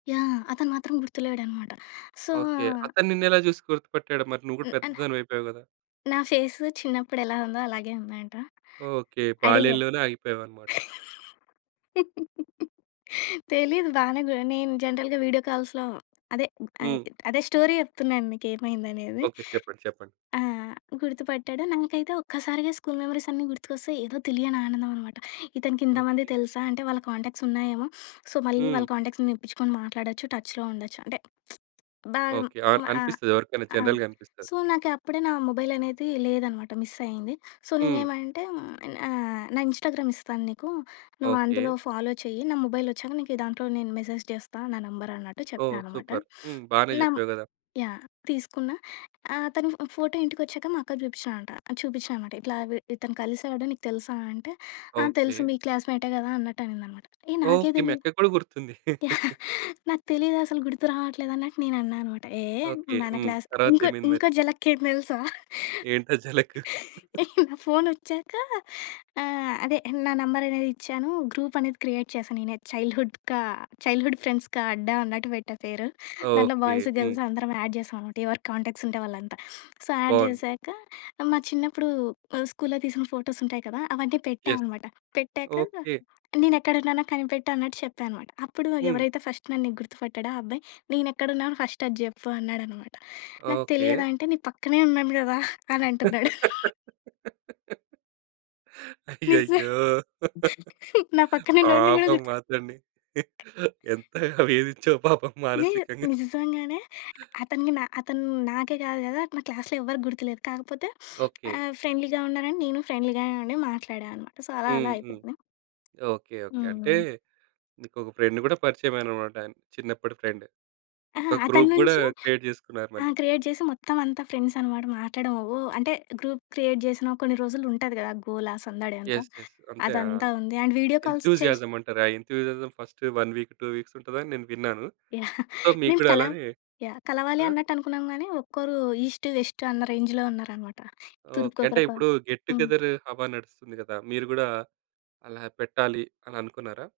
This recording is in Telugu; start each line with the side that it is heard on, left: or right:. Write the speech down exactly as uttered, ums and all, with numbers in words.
left: యాహ్! అతను మాత్రం గుర్తులేడనమాట. So
right: okay. అతను నిన్ను ఎలా చూసి గుర్తుపట్టాడు? మరి నువ్వు కూడా
left: హ్మ్. అన్
right: పెద్దదానివయిపోయావు గదా?
left: నా ఫేస్ చిన్నప్పుడు ఎలా ఉందో అలాగే ఉందంట.
right: ఓకే.
left: అడిగ.
right: బాల్యంలోనే ఆగిపోయాం అన్నమాట?
left: తెలీదు. బానే గున్ నేను జనరల్‌గా వీడియో కాల్స్‌లో అదే ఆహ్,
right: హ్మ్.
left: అదే స్టోరీ చెప్తున్నాను మీకు ఏమైందనేది.
right: ఓకే. చెప్పండి. చెప్పండి.
left: ఆ! గుర్తుపట్టాడు. నాకైతే ఒక్కసారిగా స్కూల్ మెమోరీస్ అన్నీ గుర్తుకొస్తాయి, ఏదో తెలియని ఆనందం అనమాట. ఇతనికి ఇంతమంది
right: ఓకే.
left: తెలుసా? అంటే వాళ్ళ కాంటాక్ట్స్ ఉన్నాయేమో, సో, మళ్ళీ
right: హ్మ్.
left: వాళ్ళ కాంటాక్ట్స్ తెప్పించుకొని మాట్లాడొచ్చు టచ్‌లో ఉండొచ్చు. అంటే బ
right: ఓకే. ఆ!
left: మ
right: అనిపిస్తది ఎవరికైనా
left: అ
right: జనరల్‌గా అనిపిస్తది.
left: సో, నాకు అప్పుడే నా మొబైల్ అనేది లేదనమాట. మిస్ అయింది. సో,
right: హ్మ్.
left: నేనేమంటే ఆహ్, "నా ఇన్‌స్టా‌గ్రామ్ ఇస్తాను నీకు. నువ్వు అందులో
right: ఓకే.
left: ఫాలో చెయ్యి. నా మొబైల్ వచ్చాక నీకు దాంట్లో నేను మెసేజ్ చేస్తా నా నెంబరు" అన్నట్టు
right: ఓహ్!
left: చెప్పాననమాట.
right: సూపర్. హ్మ్. బానే
left: నం
right: చెప్పావు గదా!
left: యాహ్, తీసుకున్నా ఆ! అతను ఫో ఫోటో ఇంటికి వచ్చాక మా అక్కకు చూపిచయంట చూపిచ్చానామాట. ఇట్లా విడ్ ఇతను కలిసాడు నీకు తెలుసా అంటే? ఆ!
right: ఓకే.
left: తెలుసు మీ క్లాస్‌మేటే కదా అన్నట్టు అనిందనమాట. ఏ నాకే
right: ఓకే. మీ
left: తెలీదు.
right: అక్కకి కూడా గుర్తుంది.
left: యాహ్! నాకు తెలియదసలు. గుర్తు రావట్లేదు అని నేను అన్నా అన్నమాట. ఏ
right: ఓకే.
left: మన
right: హ్మ్.
left: క్లాస్
right: తర్వాత
left: ఇంకో
right: ఏమైంది
left: ఇంకో
right: మరి?
left: జలక్ ఎంది తెలుసా?
right: ఏంటా జలక్?
left: నా ఫోన్ వచ్చాక ఆహ్, అదే నా నంబర్ అనేది ఇచ్చాను. గ్రూప్ అనేది క్రియేట్ చేశాను నేనే చైల్డ్‌హుడ్ కా చైల్డ్‌హుడ్ ఫ్రెండ్స్‌కా అడ్డా అన్నట్టు పెట్టా పేరు. దాంట్లో
right: ఓకే.
left: బాయ్స్
right: హ్మ్.
left: గర్ల్స్ అందరం యాడ్ చేసాం అనమాట. ఎవరు కాంటాక్ట్స్ ఉంటే వాళ్ళంతా. సో యాడ్
right: బావుంది.
left: చేశాక మా చిన్నప్పుడు మా స్కూల్‌లో తీసిన ఫోటోస్ ఉంటాయి కదా! అవన్నీ పెట్టా
right: యెస్.
left: అనమాట. పెట్టాక
right: ఓకే.
left: నేనెక్కడున్నానో కనిపెట్టన్నట్టు చెప్పానమాట. అప్పుడు
right: హ్మ్.
left: ఎవరైతే ఫస్ట్ నన్ను నీకు గుర్తుపట్టాడో ఆ అబ్బాయి "నేను ఎక్కడున్నానో ఫస్ట్ అది చెప్పు" అన్నాడనమాట. నాకు
right: ఓకే.
left: తెలియదు అంటే "నీ పక్కనే ఉన్నాను కదా!" అని అంటున్నాడు. నిజా
right: అయ్యయ్యో!
left: నా పక్కనున్నోడిని కూడా
right: పాపం
left: గుర్తు
right: అతన్ని ఎంతగ వేదించవు పాపం
left: ని
right: మానసికంగా.
left: నిజంగానే. అతనికి అతను నాకే కాదు కదా, నా క్లాస్‌లో ఎవరికీ గుర్తులేదు. కాకపోతే
right: ఓకే.
left: ఆహ్, ఫ్రెండ్లీగా ఉన్నారని నేను ఫ్రెండ్లీగానే మాట్లాడానమాట. సో, అలా
right: హ్మ్.
left: అలా
right: హ్మ్.
left: అయిపోయింది.
right: ఓకే. ఓకే. అంటే
left: హ్మ్.
right: ఇంకొక ఫ్రెండ్ కూడా పరిచయమెనన్నమాట చిన్నప్పటి ఫ్రెండ్.
left: అహా!
right: ఒక
left: అతని
right: గ్రూప్ కూడా
left: నుంచి
right: క్రియేట్ చేసుకున్నారు
left: ఆ!
right: మళ్ళీ.
left: క్రియేట్ చేసి మొత్తం అంతా ఫ్రెండ్స్ అన్నమాట మాట్లాడడం ఓహ్, అంటే గ్రూప్ క్రియేట్ చేసిన కొన్ని రోజులు ఉంటది గదా గోలా సందడి అంతా.
right: యెస్. యెస్. అంతే ఆ!
left: అదంతా ఉంది. అండ్ వీడియో కాల్స్ చేసి
right: ఎంథూసియాజమ్ అంటారు. ఆ enthusiasm first one week two weeks ఉంటదని నేను విన్నాను.
left: యాహ్!
right: సో, మీకు
left: మేము
right: కూడా
left: కల
right: అలానే
left: యాహ్! కలవాలి
right: ఆ?
left: అన్నట్టు అనుకున్నాం గానీ, ఒక్కరు ఈస్ట్, వెస్ట్ అన్న రేంజ్‌లో ఉన్నారన్నమాట.
right: ఓకే. అంటే
left: తూర్పుకోకరు పా
right: ఇప్పుడు గెట్ టు
left: హ్మ్.
right: గెదరు హావా నడుస్తుంది కదా! మీరు కూడా అలా పెట్టాలి అననుకున్నారా?